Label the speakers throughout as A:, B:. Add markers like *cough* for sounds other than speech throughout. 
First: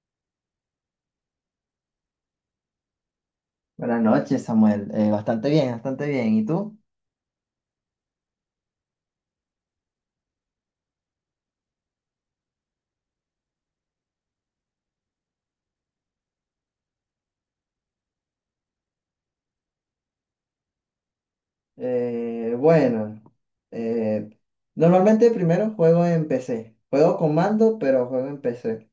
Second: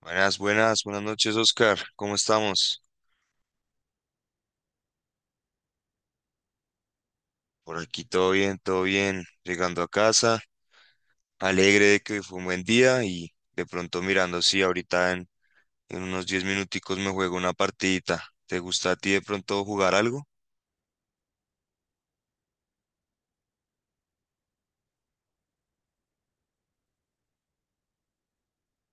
A: Buenas, buenas, buenas noches, Oscar. ¿Cómo estamos?
B: Buenas noches, Samuel. Bastante bien, bastante bien. ¿Y tú?
A: Por aquí todo bien, todo bien. Llegando a casa, alegre de que hoy fue un buen día y de pronto mirando, sí, ahorita en unos 10 minuticos me juego una partidita. ¿Te gusta a ti de pronto jugar algo?
B: Bueno, eh, normalmente primero juego en PC. Juego con mando, pero juego en PC.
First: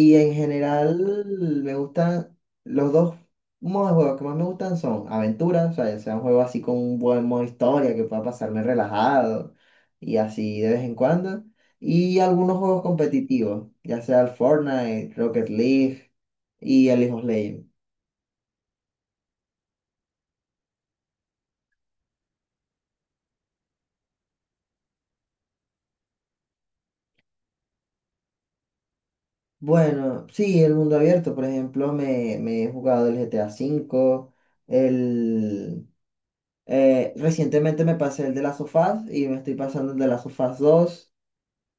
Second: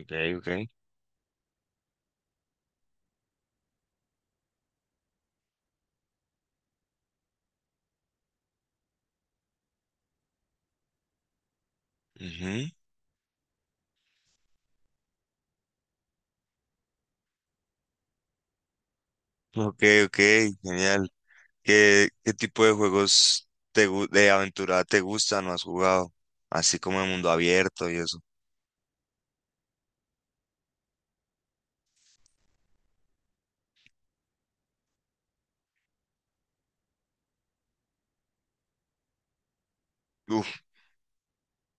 A: Ok,
B: en
A: ok.
B: general me gustan los dos modos de juego que más me gustan son aventuras, o sea, ya sea un juego así con un buen modo historia que pueda pasarme relajado y así de vez en cuando. Y algunos
A: Ujú.
B: juegos competitivos, ya sea el Fortnite, Rocket League y el League of Legends.
A: Ok, ok, genial. ¿Qué tipo de juegos de aventura te gustan o has jugado? Así como el mundo abierto y eso.
B: Bueno, sí, el mundo abierto, por ejemplo, me he jugado el GTA V, el, recientemente me pasé el de las sofás y me estoy pasando el de las sofás
A: Uf,
B: dos.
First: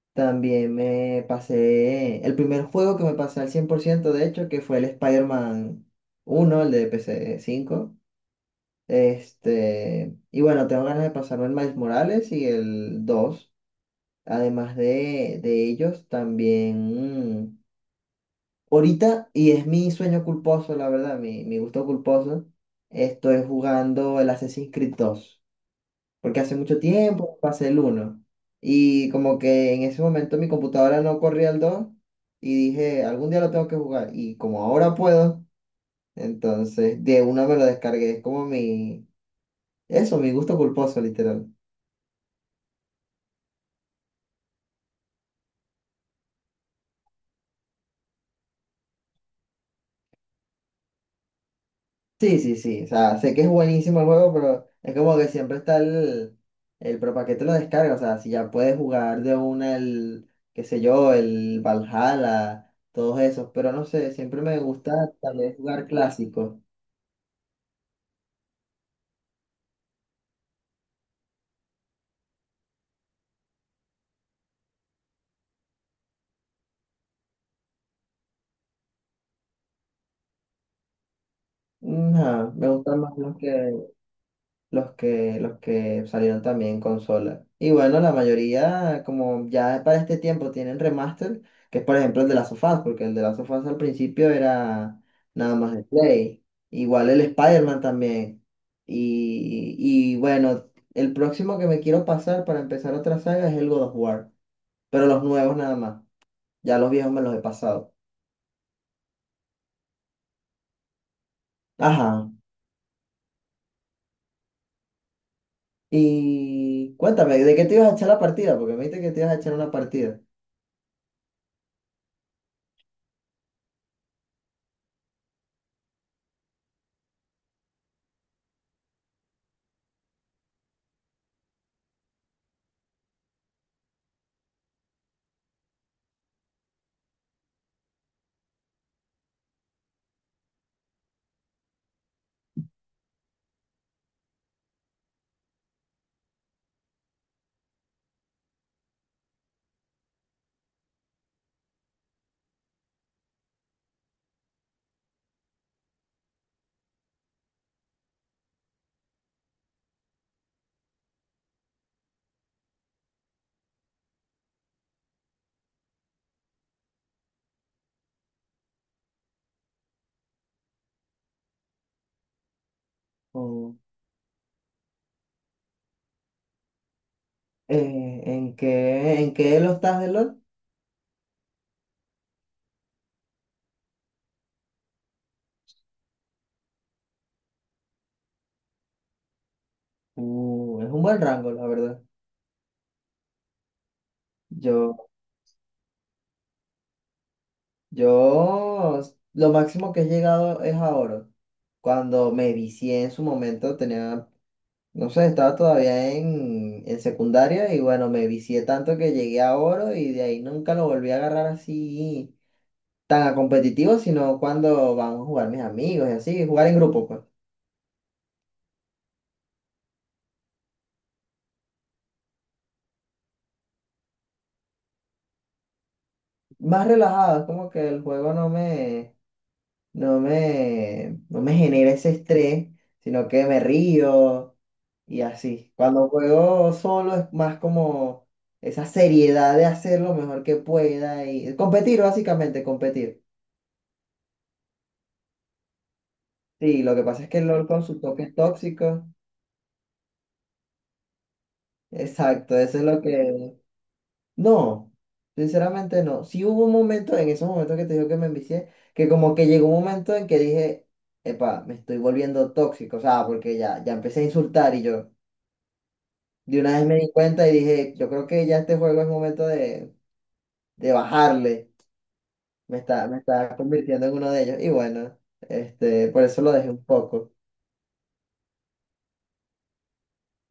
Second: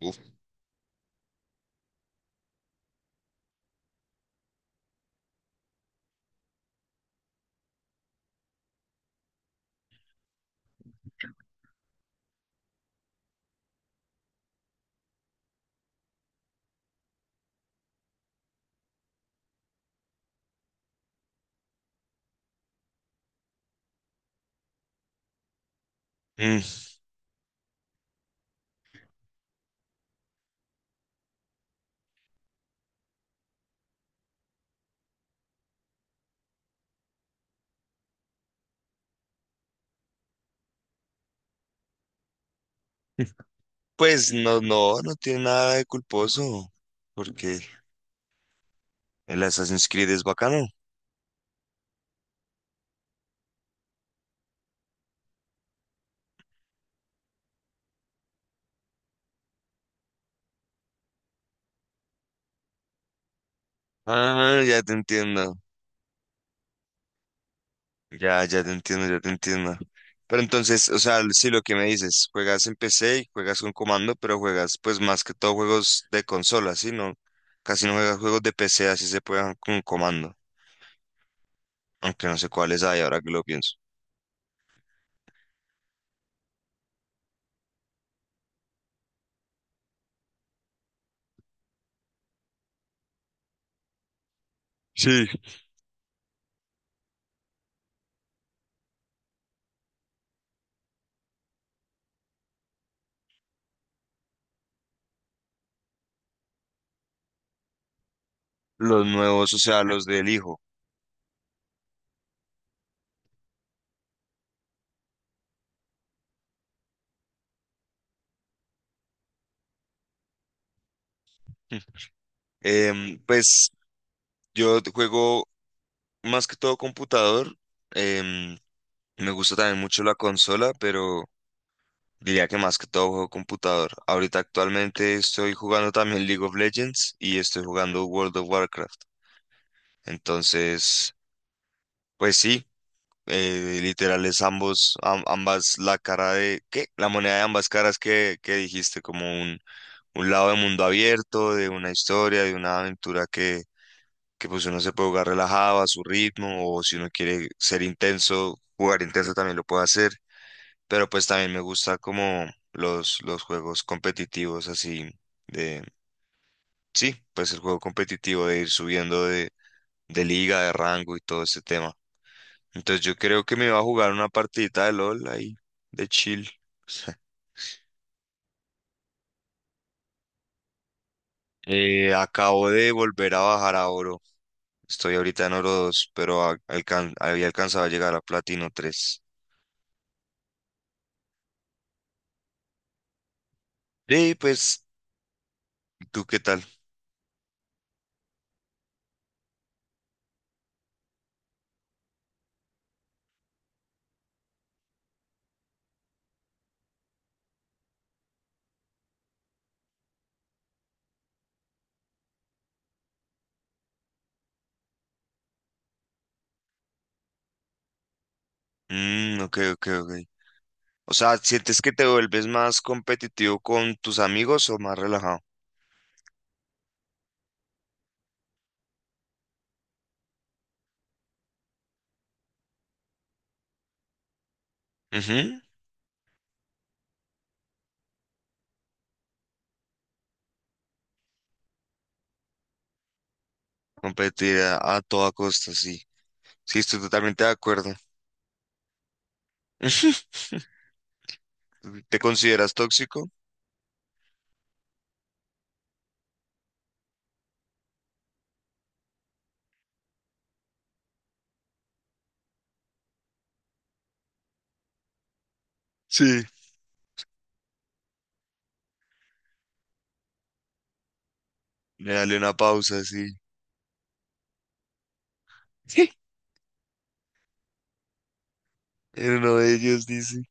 A: uf.
B: También me pasé el primer juego que me pasé al 100% de hecho, que fue el Spider-Man 1, el de pc cinco. Y bueno, tengo ganas de pasarme el Miles Morales y el dos. Además de ellos, también... Ahorita, y es mi sueño culposo, la verdad, mi gusto culposo, estoy jugando el Assassin's Creed 2 porque hace mucho tiempo pasé el uno y como que en ese momento mi computadora no corría el 2 y dije, algún día lo tengo que jugar, y como ahora puedo, entonces de una me lo descargué, es como mi, eso, mi gusto culposo, literal.
A: Pues no, no, no tiene nada de culposo, porque el Assassin's Creed es bacano.
B: Sí, sí, sí. O sea, sé que es buenísimo el juego, pero es como que siempre está el pero ¿para qué te lo descargas? O sea, si ya puedes jugar de una el, qué sé yo, el Valhalla, todos esos, pero no sé, siempre me
A: Ah, ya
B: gusta
A: te
B: tal
A: entiendo,
B: vez jugar clásicos.
A: ya te entiendo, ya te entiendo. Pero entonces, o sea, sí, lo que me dices, juegas en PC y juegas con comando, pero juegas pues más que todo juegos de consola, ¿sí? No, casi no juegas juegos de PC, así se juegan con comando, aunque no sé
B: Ajá, me
A: cuáles
B: gustan
A: hay
B: más
A: ahora que lo pienso.
B: los que salieron también en consola. Y bueno, la mayoría, como ya para este tiempo tienen remaster, que es por ejemplo el de Last of Us, porque el de Last of Us al principio era
A: Sí.
B: nada más de Play. Igual el Spider-Man también. Y bueno, el próximo que me quiero pasar para empezar otra saga es el God of War, pero los nuevos nada más. Ya los viejos me los he pasado.
A: Los nuevos, o sea, los del hijo.
B: Ajá. Y cuéntame, ¿de qué te ibas a echar la partida? Porque me dijiste que te ibas a echar una partida.
A: *laughs* Pues yo juego más que todo computador. em, Me gusta también mucho la consola, pero diría que más que todo juego computador. Ahorita actualmente estoy jugando también League of Legends y estoy jugando World of Warcraft. Entonces, pues sí, literal es ambos, ambas la cara de, ¿qué? La moneda de ambas caras que dijiste, como un lado de mundo abierto, de una historia, de una aventura que pues uno se puede jugar relajado a su ritmo, o si uno quiere ser intenso, jugar intenso también lo puede hacer. Pero pues también me gusta como los juegos competitivos así de, sí, pues el juego competitivo de ir subiendo de, liga, de rango y todo ese tema. Entonces yo creo que me va a jugar una partidita de LOL ahí, de chill. *laughs*
B: ¿En qué elo estás de LOL?
A: Acabo de volver a bajar a oro. Estoy ahorita en oro 2 pero había alcanzado a llegar a platino tres.
B: Es un buen rango, la verdad.
A: Sí, pues,
B: Yo,
A: ¿tú qué tal?
B: lo máximo que he llegado es a oro. Cuando me vicié en su momento, tenía, no sé, estaba todavía en secundaria y bueno, me vicié tanto que llegué a oro y de ahí nunca lo volví a agarrar así tan a competitivo, sino cuando vamos a jugar mis amigos y así, jugar en grupo, pues.
A: Mm, ok, ok, ok. O sea, ¿sientes que te vuelves más competitivo con tus amigos o más relajado?
B: Más relajado, es como que el juego no me genera ese estrés, sino que me río y
A: Ujú.
B: así. Cuando juego solo es más como esa seriedad de hacer lo mejor que pueda y competir, básicamente, competir.
A: Competir a toda costa, sí. Sí,
B: Sí, lo
A: estoy
B: que pasa es que
A: totalmente
B: el
A: de
B: LOL con
A: acuerdo.
B: su toque tóxico,
A: *laughs* ¿Te
B: exacto,
A: consideras
B: eso es lo
A: tóxico?
B: que... No, sinceramente no. Sí hubo un momento, en esos momentos que te digo que me envicié, que como que llegó un momento en que dije, epa, me estoy volviendo tóxico, o sea, porque ya empecé a insultar y yo...
A: Sí.
B: De una vez me di cuenta y dije, yo creo que ya este juego es momento de bajarle.
A: Le dale una pausa,
B: Me
A: sí.
B: está convirtiendo en uno de ellos. Y bueno, este, por
A: *laughs*
B: eso lo dejé un poco.
A: En uno de ellos dice.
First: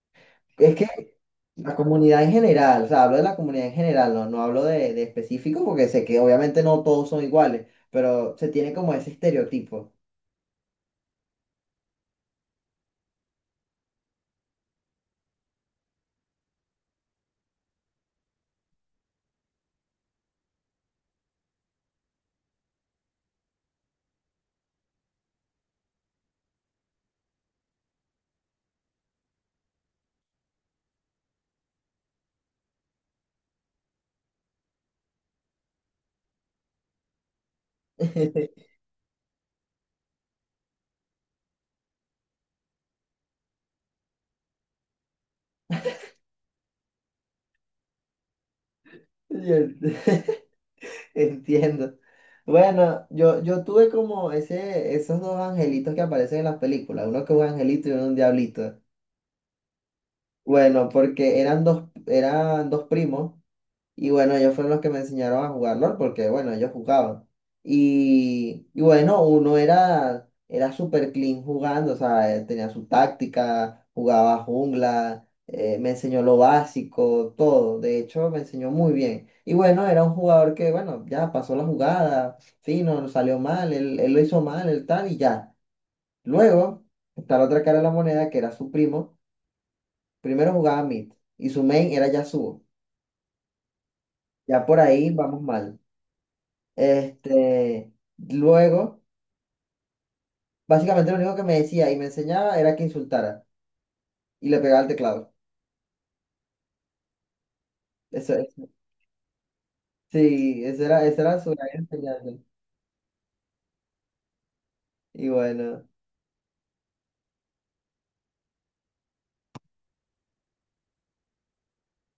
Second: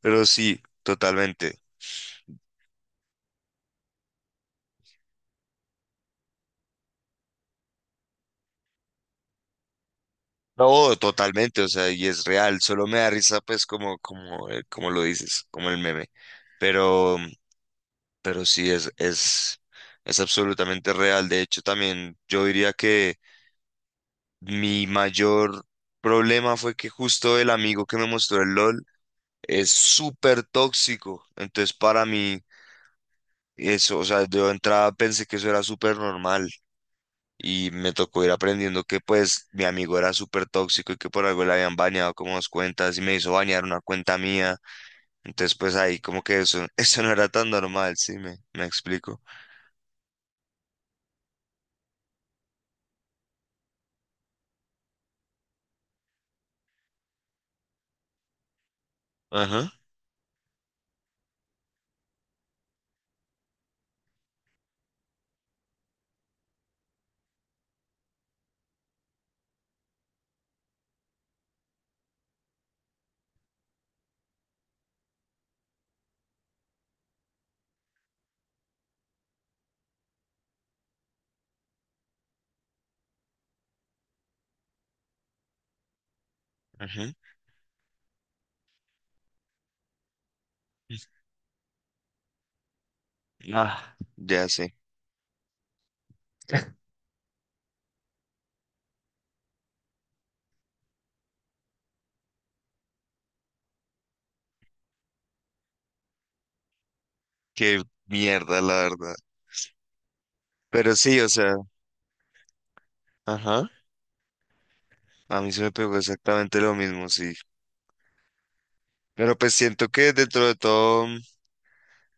A: Pero sí,
B: Es que
A: totalmente.
B: la comunidad en general, o sea, hablo de la comunidad en general, no, no hablo de específico porque sé que obviamente no todos son iguales, pero se tiene como ese estereotipo.
A: No, totalmente, o sea, y es real. Solo me da risa, pues, como lo dices, como el meme. Pero. Pero sí es absolutamente real. De hecho, también yo diría que mi mayor problema fue que justo el amigo que me mostró el LOL es súper tóxico. Entonces, para mí, eso, o sea, yo de entrada pensé que eso era súper normal. Y me tocó ir
B: *laughs*
A: aprendiendo que pues mi amigo era súper tóxico y que por algo le habían bañado como dos cuentas y me hizo bañar una cuenta mía. Entonces pues ahí como que eso, *laughs* eso no era tan normal, sí, me explico.
B: Y el- *laughs* Entiendo. Bueno, yo tuve como esos dos angelitos que aparecen en las películas, uno que es un angelito y uno un diablito.
A: Ajá,
B: Bueno, porque eran dos primos y bueno, ellos fueron los que me enseñaron a jugar LOL porque bueno, ellos jugaban. Y bueno, uno era súper clean jugando, o sea, él tenía su táctica, jugaba jungla, me enseñó lo básico, todo. De hecho, me enseñó muy bien. Y bueno, era un jugador que, bueno, ya pasó la jugada, fino, no salió mal, él lo hizo mal, el tal y ya. Luego
A: ajá.
B: está la otra cara de la moneda que era su primo. Primero jugaba mid y su main era Yasuo.
A: Ah, ya
B: Ya
A: sé.
B: por ahí vamos mal. Este, Luego, básicamente lo único que me decía y me enseñaba era que insultara y le pegaba al teclado.
A: Qué
B: Eso,
A: mierda,
B: eso.
A: la verdad.
B: Sí,
A: Pero sí,
B: esa
A: o
B: era su
A: sea,
B: gran enseñanza.
A: ajá.
B: Y
A: A mí se me
B: bueno,
A: pegó exactamente lo mismo, sí. Pero pues siento que dentro de todo,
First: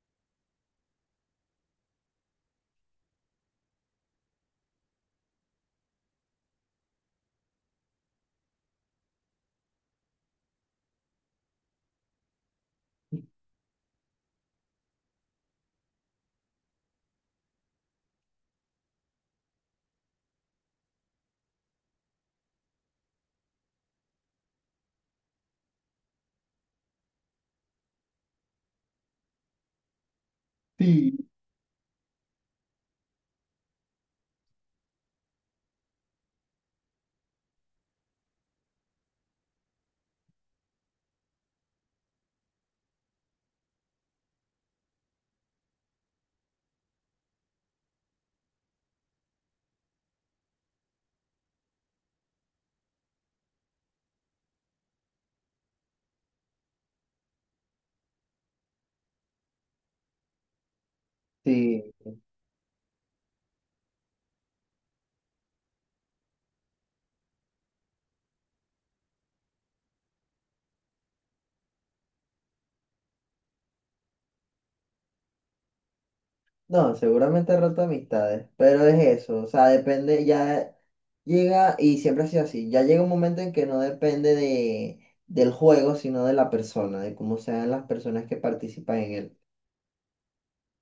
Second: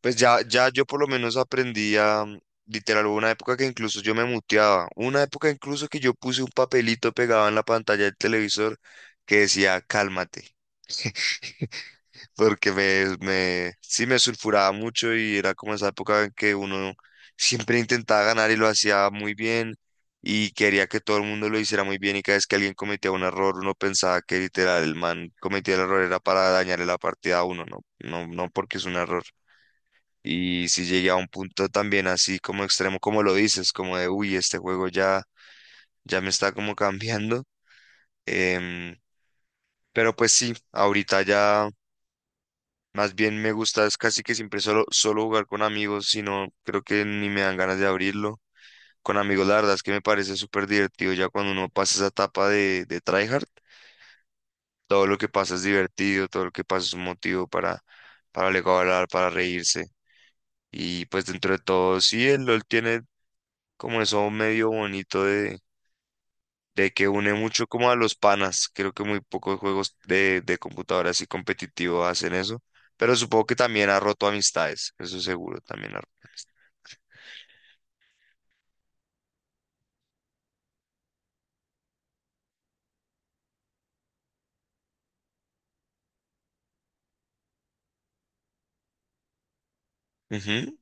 A: pues ya yo por lo menos aprendí a, literal, hubo una época que incluso yo me muteaba. Una época incluso que yo puse un papelito pegado en la pantalla del televisor que decía, cálmate. Porque sí me sulfuraba mucho y era como esa época en que uno siempre intentaba ganar y lo hacía muy bien y quería que todo el mundo lo hiciera muy bien, y cada vez que alguien cometía un error uno pensaba que literal el man cometía el error era para dañarle la partida a uno, no, no, no porque es un error. Y si llegué a
B: sí,
A: un punto también así como extremo, como lo dices, como de, uy, este juego ya, me está como *laughs* cambiando. em, pero pues sí, ahorita ya más bien me gusta, es casi que siempre solo jugar con amigos, sino creo que ni me dan ganas de abrirlo. Con amigos, la verdad es que me parece súper divertido ya cuando uno pasa esa etapa de, tryhard. Todo lo que pasa es divertido, todo lo que pasa es un motivo para luego hablar, para reírse. Y pues dentro de
B: sí.
A: todo, sí, el LOL tiene como eso medio bonito de que une mucho como a los panas. Creo que muy pocos juegos de computadora así competitivo hacen eso, pero supongo que también ha roto amistades, eso seguro, también ha roto
B: No, seguramente he roto amistades, pero es eso. O sea, depende, ya llega y siempre ha sido así. Ya llega un momento en que no depende del juego, sino de la persona, de cómo sean las personas que participan en él.
A: amistades. Ujú.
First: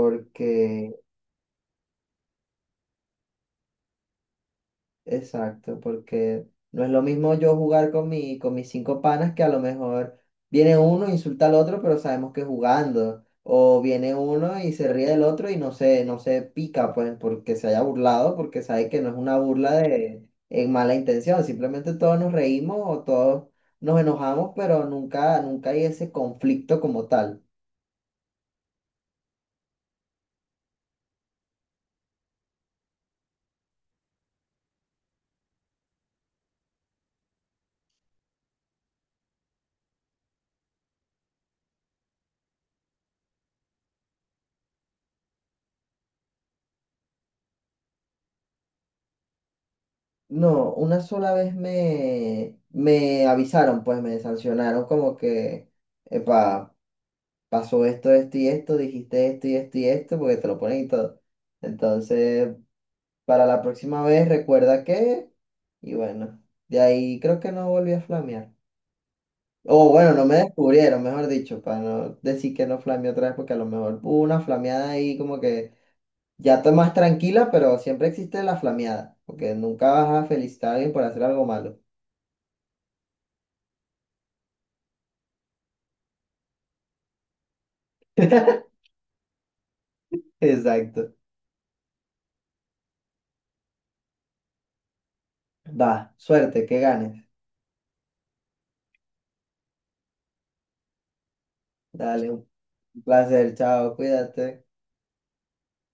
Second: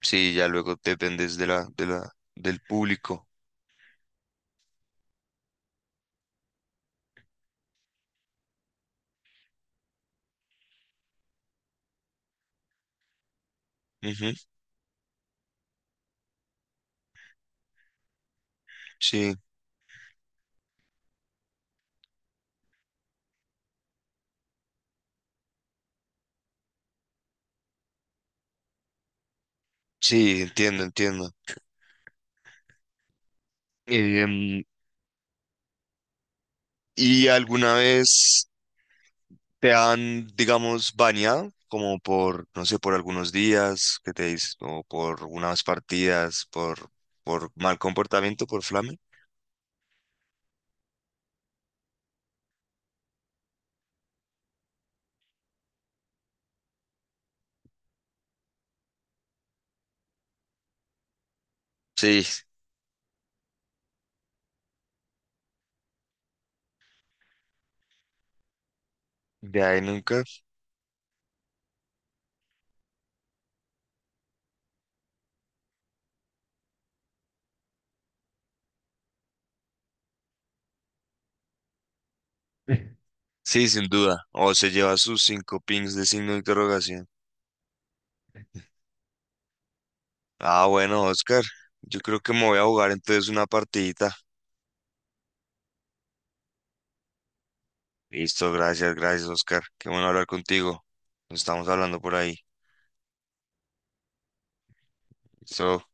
A: Sí, ya luego dependes de la, del público.
B: Exacto, porque no es lo mismo yo jugar con con mis cinco panas que a lo mejor viene uno, insulta al otro, pero sabemos que es jugando. O viene
A: Ujú.
B: uno y se ríe del otro y no se pica, pues, porque se haya burlado, porque sabe que no es
A: Sí,
B: una burla de en mala intención. Simplemente todos nos reímos o todos nos enojamos, pero nunca, nunca hay ese conflicto como tal.
A: sí, entiendo, entiendo. Em, ¿Y alguna vez te han, digamos, baneado? Como por, no sé, por algunos días que te dices, o por unas partidas, por mal comportamiento, por flame.
B: No, una sola vez me avisaron, pues me sancionaron como que, pasó esto, esto y esto, dijiste esto y esto y esto, porque te lo ponen y todo.
A: Sí.
B: Entonces, para la próxima vez, recuerda que, y bueno, de ahí creo que no volví a flamear.
A: De ahí
B: O bueno,
A: nunca.
B: no me descubrieron, mejor dicho, para no decir que no flameé otra vez, porque a lo mejor hubo una flameada ahí como que ya está más tranquila, pero siempre existe la flameada, porque nunca vas a felicitar a alguien por hacer algo malo.
A: *laughs* Sí, sin duda. O se lleva sus cinco pings de signo de interrogación.
B: *laughs*
A: Ah, bueno,
B: Exacto.
A: Oscar. Yo creo que me voy a jugar entonces una partidita.
B: Va, suerte, que ganes.
A: Listo, gracias, gracias, Oscar. Qué bueno hablar contigo. Nos estamos hablando por
B: Dale,
A: ahí.
B: un placer, chao, cuídate.
A: Listo.